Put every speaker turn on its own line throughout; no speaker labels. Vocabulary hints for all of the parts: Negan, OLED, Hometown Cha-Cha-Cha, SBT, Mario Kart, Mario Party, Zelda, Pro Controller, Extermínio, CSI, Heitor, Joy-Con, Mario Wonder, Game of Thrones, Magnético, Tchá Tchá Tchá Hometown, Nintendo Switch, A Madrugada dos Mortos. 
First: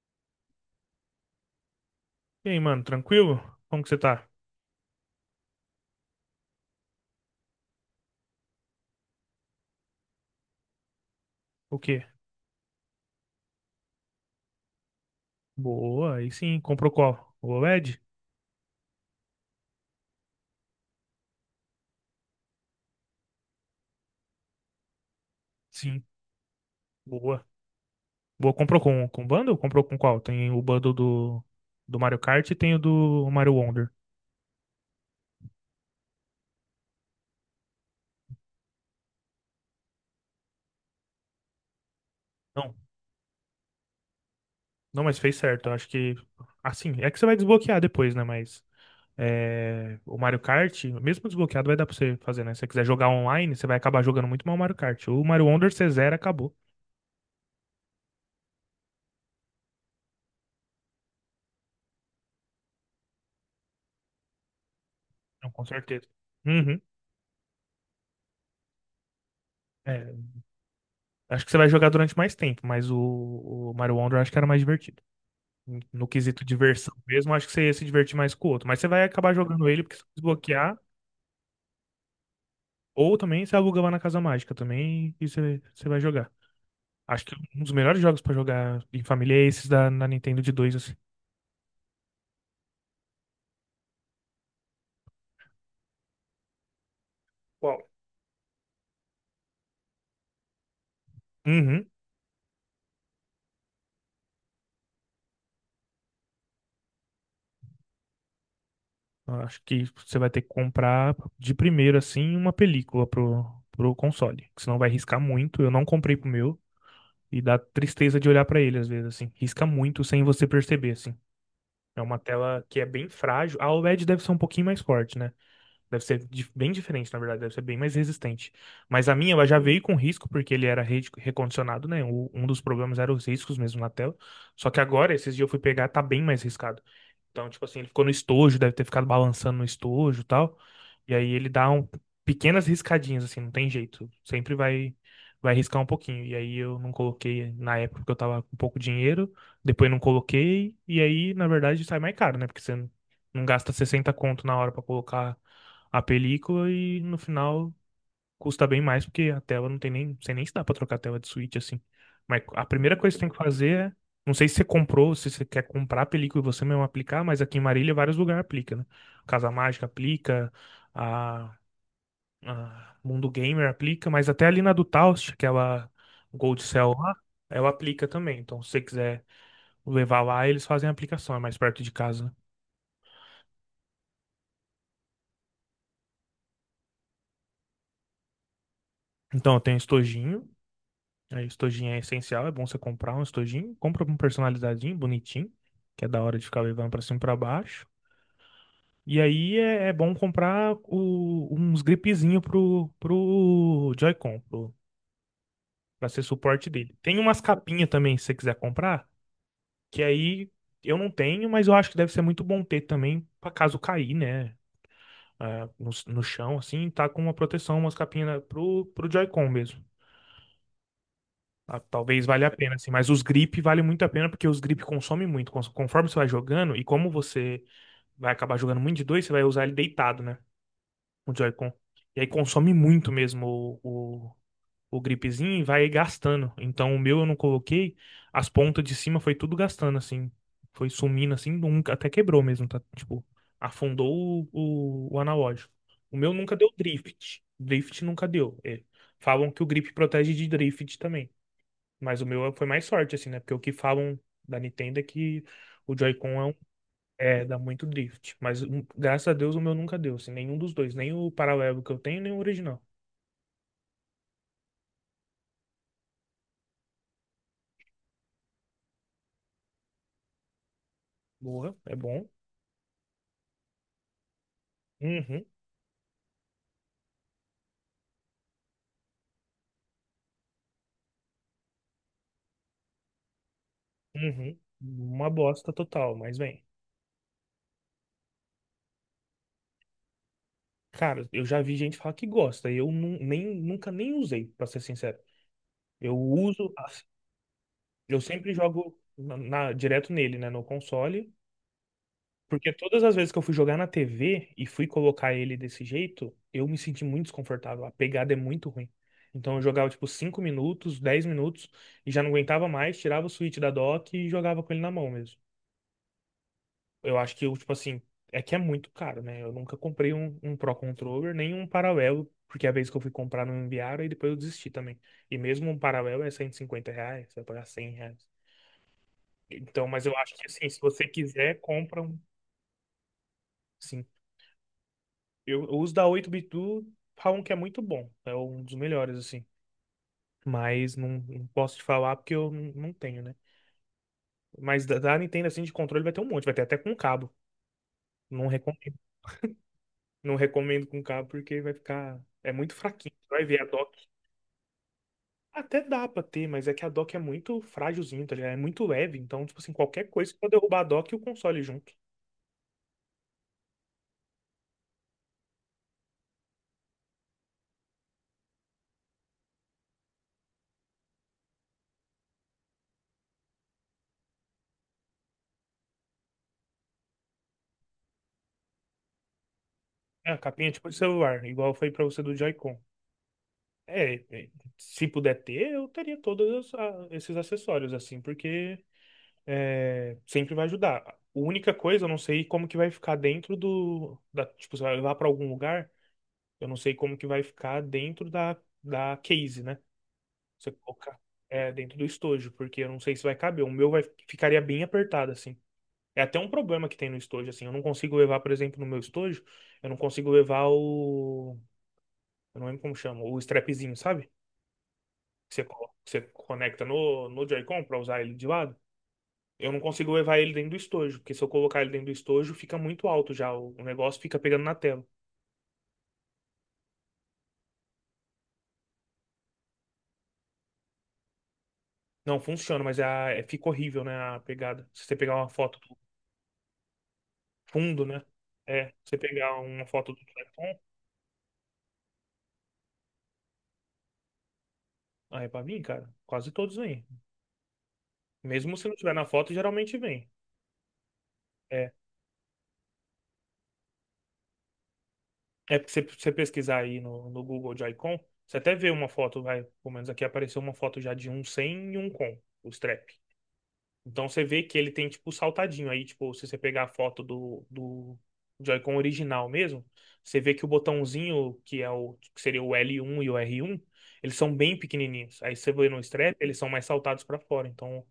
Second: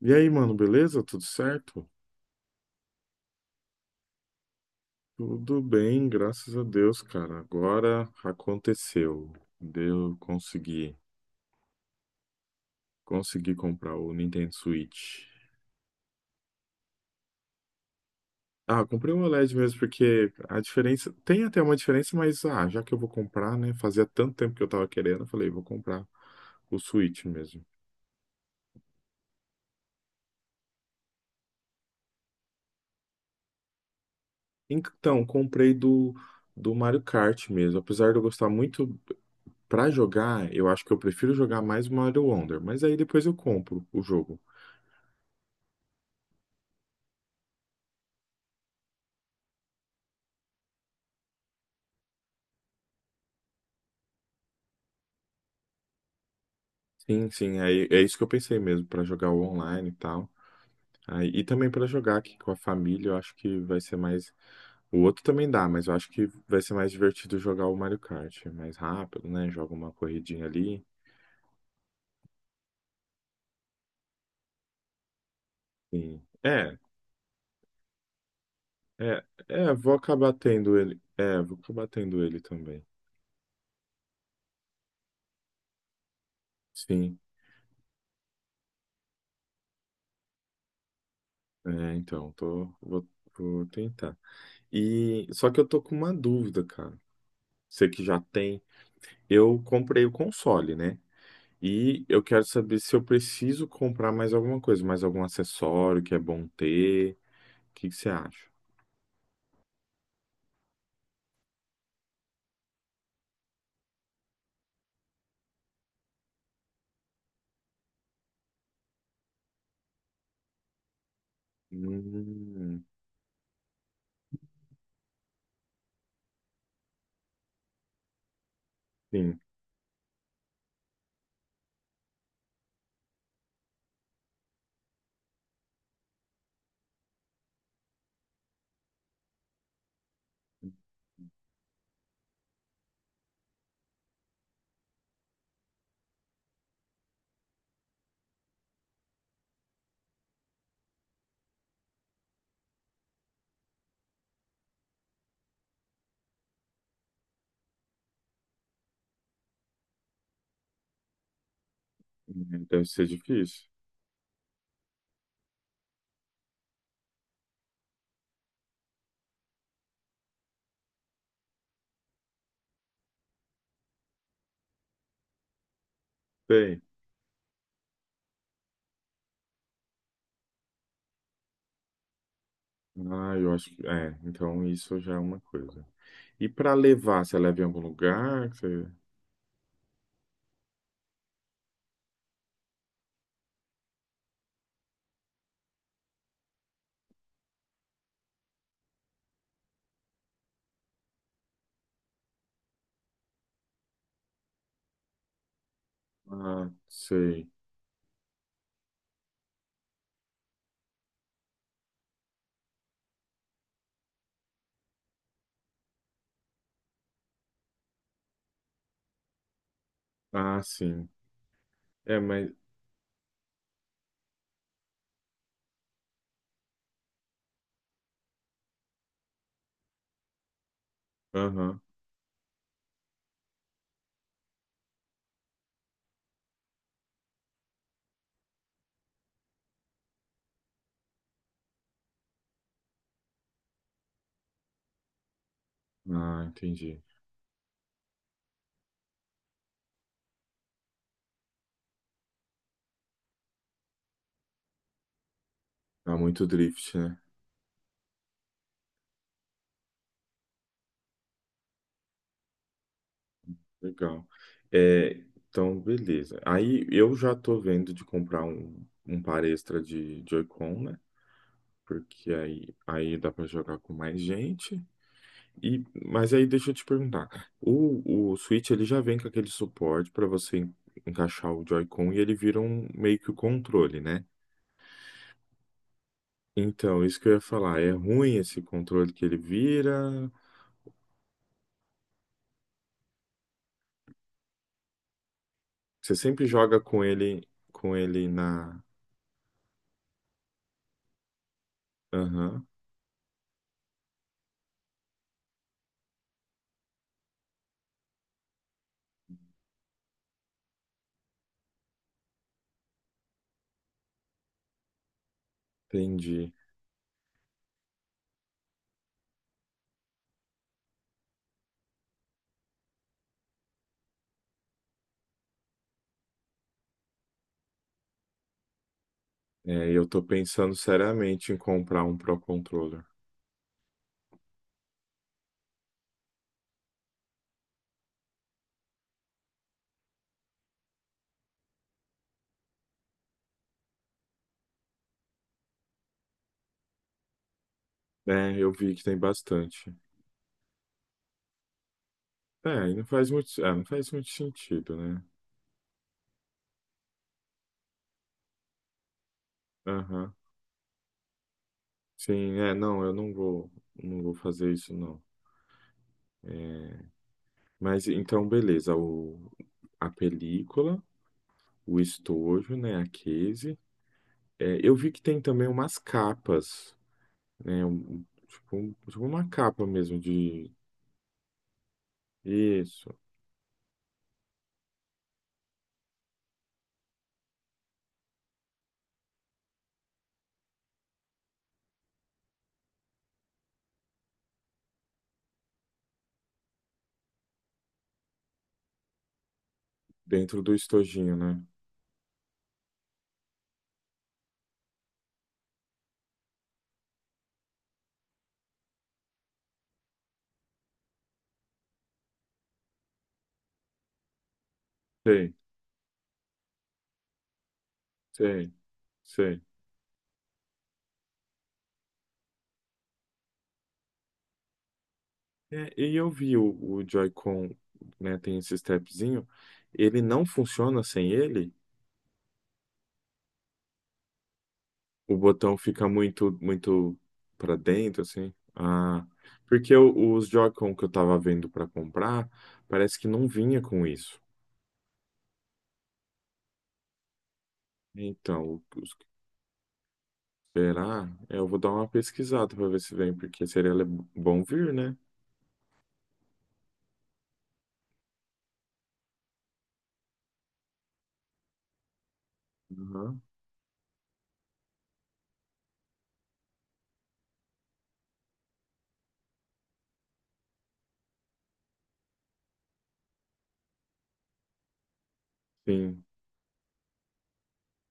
E aí, mano, beleza? Tudo certo?
E aí, mano, tranquilo? Como que você tá?
Tudo bem, graças a Deus, cara. Agora aconteceu. Deu, consegui.
O quê?
Consegui comprar o Nintendo Switch.
Boa, aí sim. Comprou qual? O OLED?
Ah, comprei um OLED mesmo, porque a diferença. Tem até uma diferença, mas já que eu vou comprar, né? Fazia tanto tempo que eu tava querendo, eu falei, vou
Sim.
comprar o Switch
Boa.
mesmo.
Boa, comprou com bundle? Comprou com qual? Tem o bundle do Mario Kart e tem o do Mario Wonder.
Então, do Mario Kart mesmo. Apesar de eu gostar muito pra jogar, eu acho que eu prefiro jogar mais o Mario Wonder.
Não,
Mas aí depois eu compro o jogo.
não, mas fez certo. Eu acho que. Assim, é que você vai desbloquear depois, né? Mas. É, o Mario Kart, mesmo desbloqueado, vai dar pra você fazer, né? Se você quiser jogar online, você vai acabar jogando muito mal o Mario Kart. O Mario Wonder, você zera, acabou.
Sim, sim, é isso que eu pensei mesmo, para jogar o online e tal. Aí, e também para jogar aqui com a família, eu acho que vai ser mais. O outro também
Não, com
dá, mas eu
certeza.
acho que vai ser
Uhum.
mais divertido jogar o Mario Kart. É mais rápido, né? Joga uma
É,
corridinha ali.
acho que você vai jogar durante mais tempo, mas o Mario Wonder acho que era mais divertido. No
Sim.
quesito diversão mesmo, acho que você ia se divertir mais com o outro. Mas você vai acabar jogando ele
Vou
porque você vai
acabar tendo
desbloquear,
ele. É, vou acabar tendo ele também.
ou também você aluga lá na Casa Mágica também e você vai jogar.
Sim,
Acho que um dos melhores jogos pra jogar em família é esses na Nintendo de dois. Assim.
é, então, vou tentar. E só que eu tô com uma dúvida, cara.
Qual?
Você que já tem. Eu comprei o console, né?
Uhum.
E eu quero saber se eu preciso comprar mais alguma coisa, mais algum acessório que é bom ter. O que que você acha?
Acho que você vai ter que comprar de primeiro, assim, uma película pro console. Que senão vai riscar muito. Eu não comprei pro meu. E dá tristeza de olhar pra ele, às vezes, assim. Risca muito sem você perceber, assim. É uma tela que
Hum,
é bem frágil. A OLED deve ser um pouquinho mais forte, né? Deve ser bem diferente, na verdade, deve ser bem mais resistente. Mas a minha,
sim,
ela já veio com risco, porque ele era recondicionado, né? Um dos problemas eram os riscos mesmo na tela. Só que agora, esses dias eu fui pegar, tá bem mais riscado. Então, tipo assim, ele ficou no estojo, deve ter ficado balançando no estojo e tal. E aí ele dá pequenas riscadinhas, assim, não tem jeito. Sempre vai riscar um pouquinho. E aí eu não coloquei na época porque eu tava com pouco dinheiro, depois não coloquei, e aí, na verdade, sai mais caro, né? Porque você não gasta 60 conto na hora pra colocar a película e no final custa bem mais porque a tela não tem nem, não sei nem se dá pra trocar a tela de Switch assim. Mas a
deve
primeira
ser
coisa que você tem que
difícil.
fazer é, não sei se você comprou, se você quer comprar a película e você mesmo aplicar, mas aqui em Marília vários lugares aplica, né? Casa Mágica aplica, a, a Mundo Gamer aplica, mas até ali na do Taust, aquela Gold
Tem.
Cell lá, ela aplica também. Então se você quiser levar lá, eles fazem a aplicação, é mais perto de casa.
Ah, eu acho que. É, então isso já é uma coisa. E para levar, você leva em algum lugar? Que você...
Então eu tenho estojinho. Aí, estojinho é essencial, é bom você comprar um estojinho. Compra um personalizadinho, bonitinho, que é da hora de ficar levando pra cima e pra baixo. E aí é bom comprar uns gripezinho pro Joy-Con, pro, pra ser suporte
Ah,
dele. Tem umas
sei.
capinhas também, se você quiser comprar, que aí eu não tenho, mas eu acho que deve ser muito bom ter também, pra caso cair, né? Ah, no chão, assim, tá com uma proteção, umas capinhas pro Joy-Con mesmo.
Ah, sim.
Ah,
É,
talvez
mas.
valha a pena, assim, mas os grip vale muito a pena porque os grip consomem muito. Conforme você vai jogando, e como você vai acabar jogando muito de dois, você vai usar ele deitado, né? O Joy-Con.
Aham.
E aí consome muito mesmo o, o gripzinho e vai gastando. Então o meu eu não coloquei, as pontas de cima foi tudo gastando, assim. Foi sumindo, assim, nunca, até quebrou mesmo, tá? Tipo, afundou o analógico. O meu
Ah,
nunca deu
entendi.
drift. Drift nunca deu. É, falam que o grip protege de drift também. Mas o meu foi mais sorte, assim, né? Porque o que falam da Nintendo é que o
Dá
Joy-Con é,
muito drift.
é, dá muito drift. Mas graças a Deus o meu nunca deu, assim, nenhum dos dois. Nem o paralelo que eu tenho, nem o original.
Legal. É, então, beleza. Aí eu já tô vendo de comprar um par extra de Joy-Con, né?
Boa, é bom.
Porque aí dá para jogar com mais gente.
Uhum,
E, mas aí deixa eu te perguntar. O Switch ele já vem com aquele suporte para você encaixar o Joy-Con e ele vira um meio que o controle, né?
uhum. Uma bosta total, mas bem.
Então, isso que eu ia falar, é ruim esse controle que ele vira.
Cara, eu já vi gente falar que gosta. E eu nem, nunca nem usei, pra ser sincero.
Você
Eu
sempre
uso,
joga com
eu
ele
sempre
na.
jogo direto nele, né? No console.
Aham,
Porque todas as vezes que eu fui jogar na TV e fui colocar ele desse jeito, eu me senti muito desconfortável. A pegada é muito ruim. Então eu jogava tipo 5 minutos, 10 minutos e já não aguentava mais, tirava o switch da dock e jogava com ele na mão mesmo.
entendi.
Eu acho que eu, tipo assim, é que é muito caro, né? Eu nunca comprei um Pro Controller, nem um Paralelo, porque a vez que eu fui comprar não me enviaram e depois eu desisti também. E mesmo um Paralelo é R$ 150, você vai pagar R$ 100.
É,
Então,
e
mas
eu
eu
tô
acho que assim,
pensando
se você
seriamente em
quiser, compra
comprar um
um.
Pro Controller.
Sim. Eu uso da oito bit do falam que é muito bom. É um dos melhores, assim. Mas não posso te falar porque eu não tenho, né? Mas da Nintendo, assim, de controle vai ter um monte. Vai ter até com cabo. Não
É, eu vi
recomendo.
que tem bastante.
Não recomendo com cabo porque vai ficar... É muito
É, e não
fraquinho. Você
faz
vai ver a
não
dock.
faz muito sentido, né?
Até dá pra ter, mas é que a dock é muito frágilzinho, tá ligado? É muito leve. Então, tipo assim, qualquer coisa,
Aham.
você pode derrubar a dock e o console junto.
Sim, é, não, eu não vou, não vou fazer isso, não. É, mas então, beleza, o, a película, o estojo, né, a case. É, eu vi que tem também umas capas, né, tipo uma capa mesmo
É, a capinha
de...
tipo de celular, igual foi pra você do Joy-Con.
Isso,
É, se puder ter, eu teria todos esses acessórios, assim, porque é, sempre vai ajudar. A única coisa, eu não sei como que vai ficar dentro da, tipo, você vai levar para algum lugar, eu não sei como que vai ficar dentro da case, né?
dentro
Você
do
colocar
estojinho, né?
é, dentro do estojo, porque eu não sei se vai caber. O meu vai, ficaria bem apertado, assim. É até um problema que tem no estojo, assim. Eu não consigo levar, por exemplo, no meu estojo, eu não consigo levar o, eu não lembro como chama, o strapzinho, sabe?
Sei,
Que você, que você conecta no Joy-Con para usar ele de
sei,
lado.
sei.
Eu não consigo levar ele dentro do estojo, porque se eu colocar ele dentro do estojo, fica muito alto já. O negócio fica pegando na tela.
É, e eu vi o Joy-Con, né, tem esse stepzinho, ele não funciona sem ele?
Não funciona, mas fica horrível, né? A pegada. Se você
O
pegar uma
botão
foto do
fica muito para
fundo,
dentro,
né?
assim?
É, se você
Ah,
pegar uma
porque
foto do
os
telefone,
Joy-Con que eu tava vendo para comprar, parece que não vinha com isso.
ah, é pra vir, cara. Quase todos vêm. Mesmo
Então,
se não tiver
os-
na foto, geralmente vem.
será? É, eu vou dar
É,
uma pesquisada para ver se vem, porque seria bom vir, né?
é porque se você pesquisar aí no Google de Icon, você até vê uma foto, vai. Pelo menos aqui apareceu uma foto já de um sem e um com, os trap.
Aham,
Então você vê que ele tem tipo o saltadinho. Aí, tipo, se você pegar a foto do Joy-Con original mesmo, você vê que o botãozinho, que é o que seria o L1 e o R1, eles são bem pequenininhos. Aí você vê no
sim.
strap, eles são mais saltados pra fora. Então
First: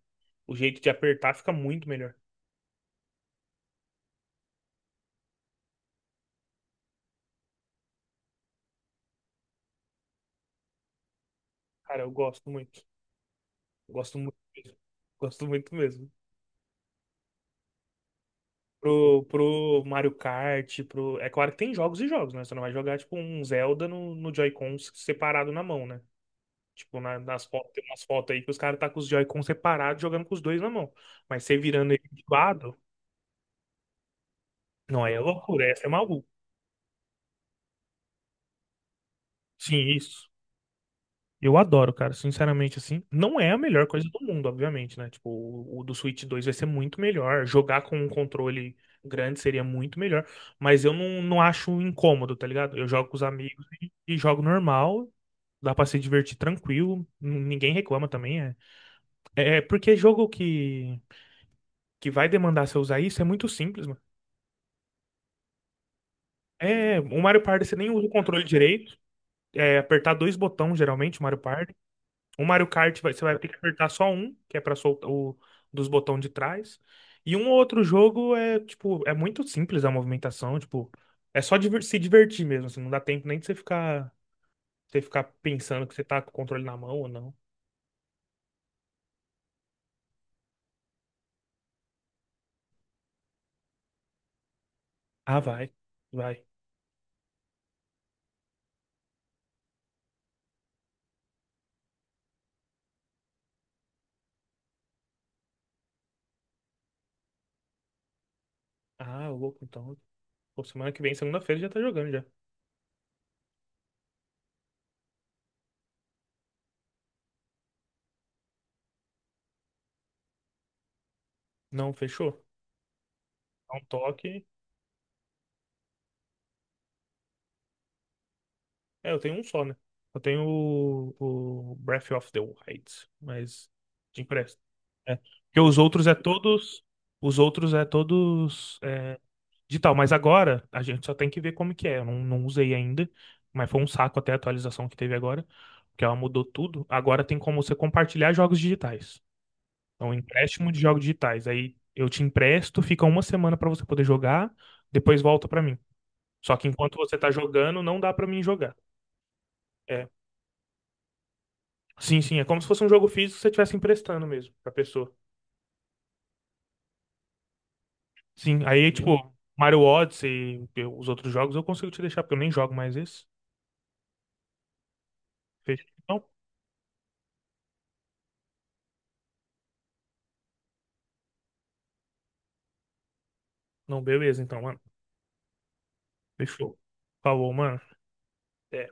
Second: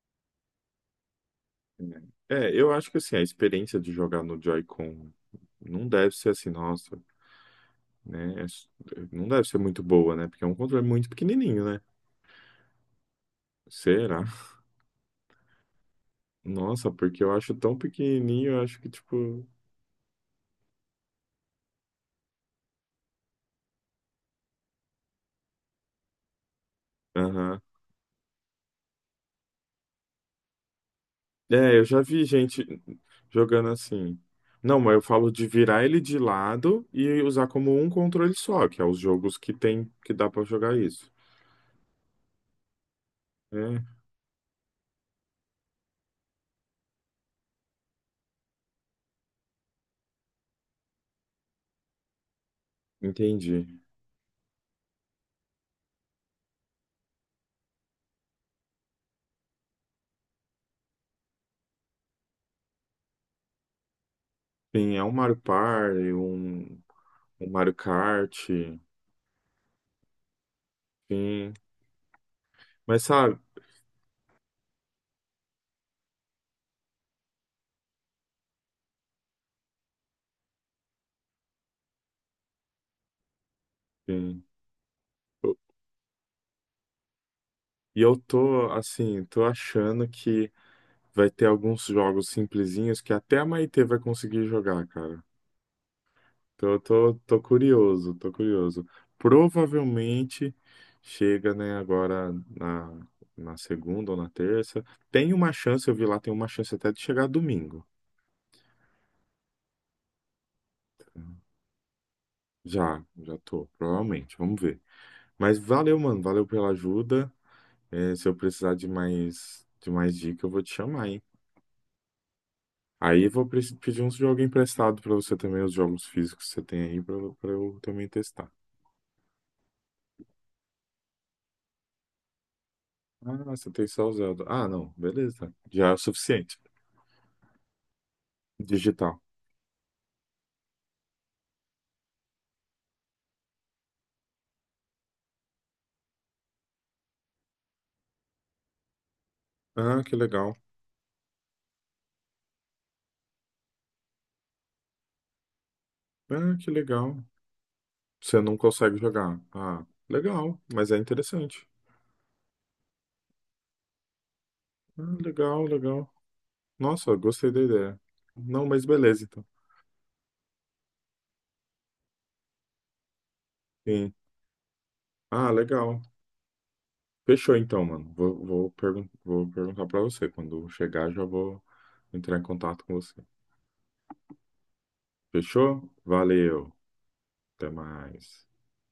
o jeito de apertar fica muito melhor.
Eu acho que assim, a experiência de jogar no Joy-Con não deve ser assim, nossa. Né? É, não deve ser muito boa, né? Porque é um controle muito pequenininho, né?
Cara, eu gosto muito. Gosto
Será?
muito mesmo. Gosto muito mesmo.
Nossa, porque eu acho tão pequenininho, eu acho que
Pro,
tipo.
pro Mario Kart, pro. É claro que tem jogos e jogos, né? Você não vai jogar, tipo, um Zelda no Joy-Con separado na mão, né? Tipo, nas
Aham.
fotos, tem umas fotos aí que os caras tá com os Joy-Con separados, jogando com os dois na mão. Mas você
É, eu
virando
já
ele
vi
de
gente
lado,
jogando assim. Não, mas eu
não é
falo de
loucura,
virar
essa é
ele de
maluco.
lado e usar como um controle só, que é os jogos que
Sim,
tem que dá
isso.
pra jogar isso.
Eu adoro, cara, sinceramente, assim. Não é a
É,
melhor coisa do mundo, obviamente, né? Tipo, o do Switch 2 vai ser muito melhor. Jogar com um controle grande seria muito melhor. Mas eu não acho incômodo, tá ligado? Eu jogo com os amigos
entendi.
e jogo normal. Dá pra se divertir tranquilo. Ninguém reclama também, é. É porque jogo que vai demandar você usar isso é muito simples, mano.
Sim, é um Mario Party, um,
É, o Mario
um
Party
Mario
você nem usa o controle
Kart,
direito. É apertar dois botões, geralmente, o Mario
sim.
Party. O Mario Kart
Mas
você
sabe,
vai ter que apertar só um, que é pra soltar o dos botões de trás. E um ou outro jogo é, tipo, é muito simples a movimentação, tipo, é só se divertir mesmo, assim, não dá tempo nem de você ficar,
sim,
você ficar
eu-
pensando que você tá com o controle na mão ou não.
e eu tô assim, tô achando que vai ter alguns jogos simplesinhos que até a Maitê vai conseguir jogar, cara.
Ah, vai. Vai.
Então eu tô, tô curioso, tô curioso. Provavelmente chega, né, na segunda ou na terça. Tem uma chance, eu vi lá, tem uma chance até de chegar domingo.
Ah, louco, então. Pô, semana que vem, segunda-feira, já tá jogando já.
Já, já tô, provavelmente, vamos ver. Mas valeu, mano, valeu pela ajuda. É, se eu precisar de mais dica, eu vou te chamar, hein?
Não, fechou.
Aí eu vou
Dá um
pedir uns jogos
toque.
emprestados pra você também, os jogos físicos que você tem aí, pra eu também testar.
É, eu tenho um só, né? Eu tenho o Breath of the Wild,
Ah, você
mas
tem só o
de
Zelda.
empréstimo.
Ah, não,
É.
beleza.
Porque os
Já é o
outros é
suficiente.
todos. Os outros é todos é,
Digital.
digital. Mas agora a gente só tem que ver como que é. Eu não usei ainda, mas foi um saco até a atualização que teve agora, porque ela mudou tudo. Agora tem como você compartilhar jogos digitais.
Ah,
Então,
que legal.
empréstimo de jogos digitais. Aí eu te empresto, fica uma semana pra você poder jogar, depois volta pra mim. Só
Ah,
que
que
enquanto você
legal.
tá jogando, não dá pra
Você
mim
não
jogar.
consegue jogar. Ah,
É,
legal, mas é interessante.
sim, sim, é como se fosse um jogo físico que você estivesse emprestando mesmo pra
Ah,
pessoa.
legal, legal. Nossa, gostei da ideia.
Sim,
Não, mas
aí,
beleza,
tipo,
então.
Mario Odyssey e os outros jogos eu consigo te deixar, porque eu nem jogo mais esse.
Sim. Ah,
Fechou?
legal.
Não,
Fechou então, mano. Vou, vou, pergun vou perguntar pra você. Quando chegar, já vou entrar em contato com você.
não, beleza, então, mano.
Fechou? Valeu.
Fechou. Falou,
Até
mano.
mais.
Até.